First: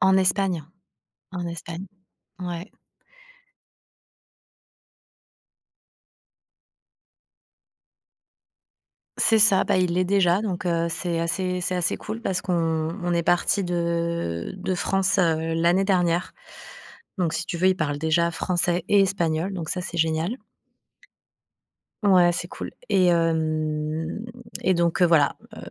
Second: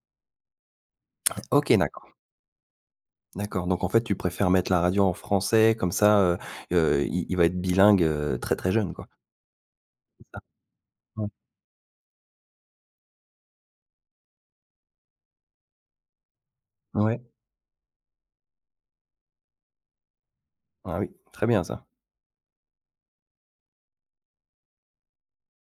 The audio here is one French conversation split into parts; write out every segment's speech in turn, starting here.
En Espagne, en OK, Espagne. d'accord. Ouais. D'accord, donc en fait tu préfères mettre la radio en français, comme ça, heu heu, il il va être bilingue, heu, très, très jeune quoi? C'est ça, bah, il l'est C'est ça? déjà donc heu, c'est Ouais. assez c'est assez cool parce qu'on on est partis de de France, heu, l'année dernière. Ouais. Donc si tu veux, il parle déjà français et espagnol, donc ça c'est génial. Ah oui, très bien ça. Ouais, c'est cool. Et hem et donc heu, voilà, heu,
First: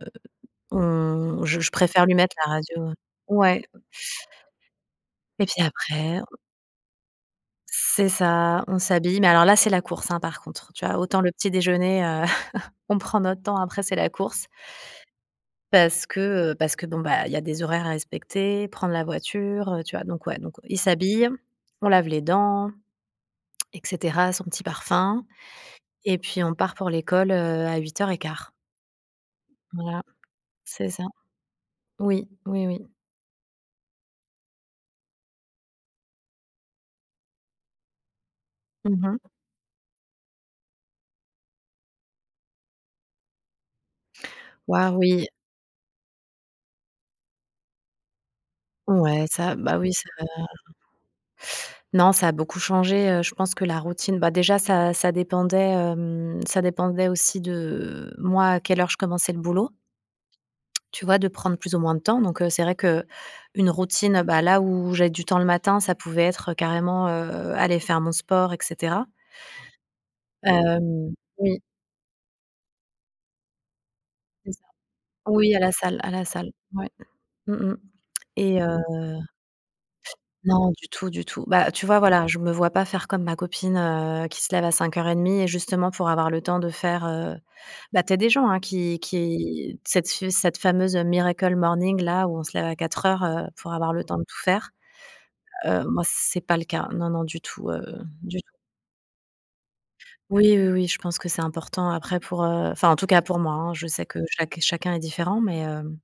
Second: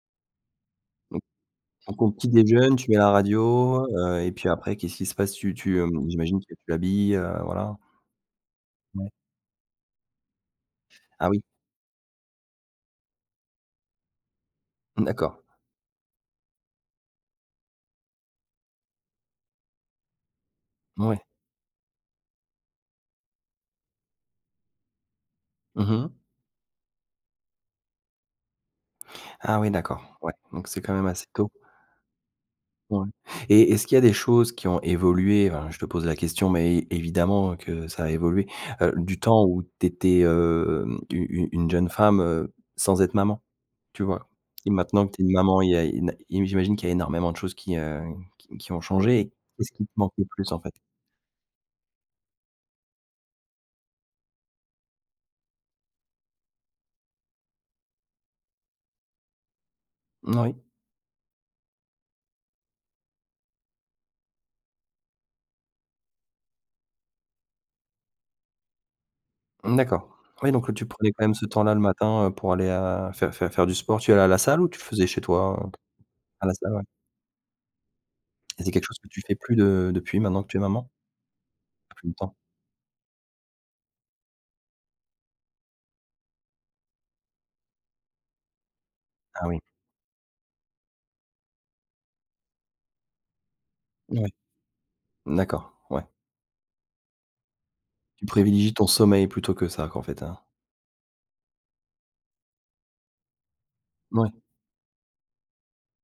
Mmh on je je donc préfère on lui petit mettre la déjeune, radio, tu heu mets la ouais. radio, heu et puis après qu'est-ce qui se passe? Et Tu puis tu, heu, après j'imagine que tu l'habilles, heu, voilà? C'est ça, on Ouais. s'habille. Mais alors là, c'est la course, hein, par contre. Tu vois, autant Ah le oui? petit déjeuner, heu, on prend notre temps, après c'est la course D'accord. parce que, heu, parce que bon, bah, il y a des horaires à respecter, prendre la voiture, heu, tu vois donc ouais donc il Mouais. s'habille, on lave les dents et cetera, son petit parfum. Mmh Et mh. puis on part pour l'école, heu, à 8:15. Ah oui, Ouais, d'accord, ouais donc c'est c'est quand ça. même assez tôt. Oui, oui, oui. Ouais et est-ce qu'il y a des choses qui ont évoluées, enfin, je te pose la question, mais é évidemment que ça a évolué, heu, Mmh du mh. temps où tu étais, hem, une une une jeune femme, heu, sans être maman, tu vois? Et Waouh, maintenant que tu es oui. une maman, il y a une j'imagine qu'il y a énormément de choses qui, heu, qui qui ont Ouais changées, ça, qu'est ce bah qui te oui, ça, manque heu le plus en fait? Non ça a beaucoup changé, heu, je pense que la routine bah, déjà ça ça dépendait, hem, ça dépendait aussi de moi, à quelle heure je commençais le boulot Moui. tu vois, de prendre plus ou moins de temps. Donc heu, c'est vrai qu'une routine, heu bah ,là où j'ai du temps le matin, ça pouvait être carrément, heu, aller faire mon sport et cetera. Mmh d'accord. Oui donc tu prenais Hem, quand même ce oui. temps là le matin, heu, pour aller, heu, faire faire faire du sport, tu allais à la C'est salle ça. ou tu faisais chez Oui, toi, à heu la salle à la à salle, la salle, ouais. ouais. Mmh mh. Et Et c'est heu quelque chose que tu fais plus de depuis maintenant que tu es Non du maman? tout, du tout. Bah tu vois, Plus le voilà, temps? je me vois pas faire comme ma copine, heu, qui se lève à 5:30 et justement pour avoir le temps de faire, heu bah, tu as des gens, hein, qui Ah oui. qui cette f cette fameuse, heu, miracle morning là, où on se lève à 4:00, heu, pour avoir le temps de Oui. tout faire. D'accord, Heu, moi, ouais. c'est pas le cas. Non, non, du tout, heu, Tu du tout. privilégies ton sommeil plutôt que ça, qu'en fait hein? Oui, oui, oui je pense que c'est important. Après pour, heu, enfin, en tout cas pour moi, hein, je sais que Mouais. chaque chacun est différent mais hem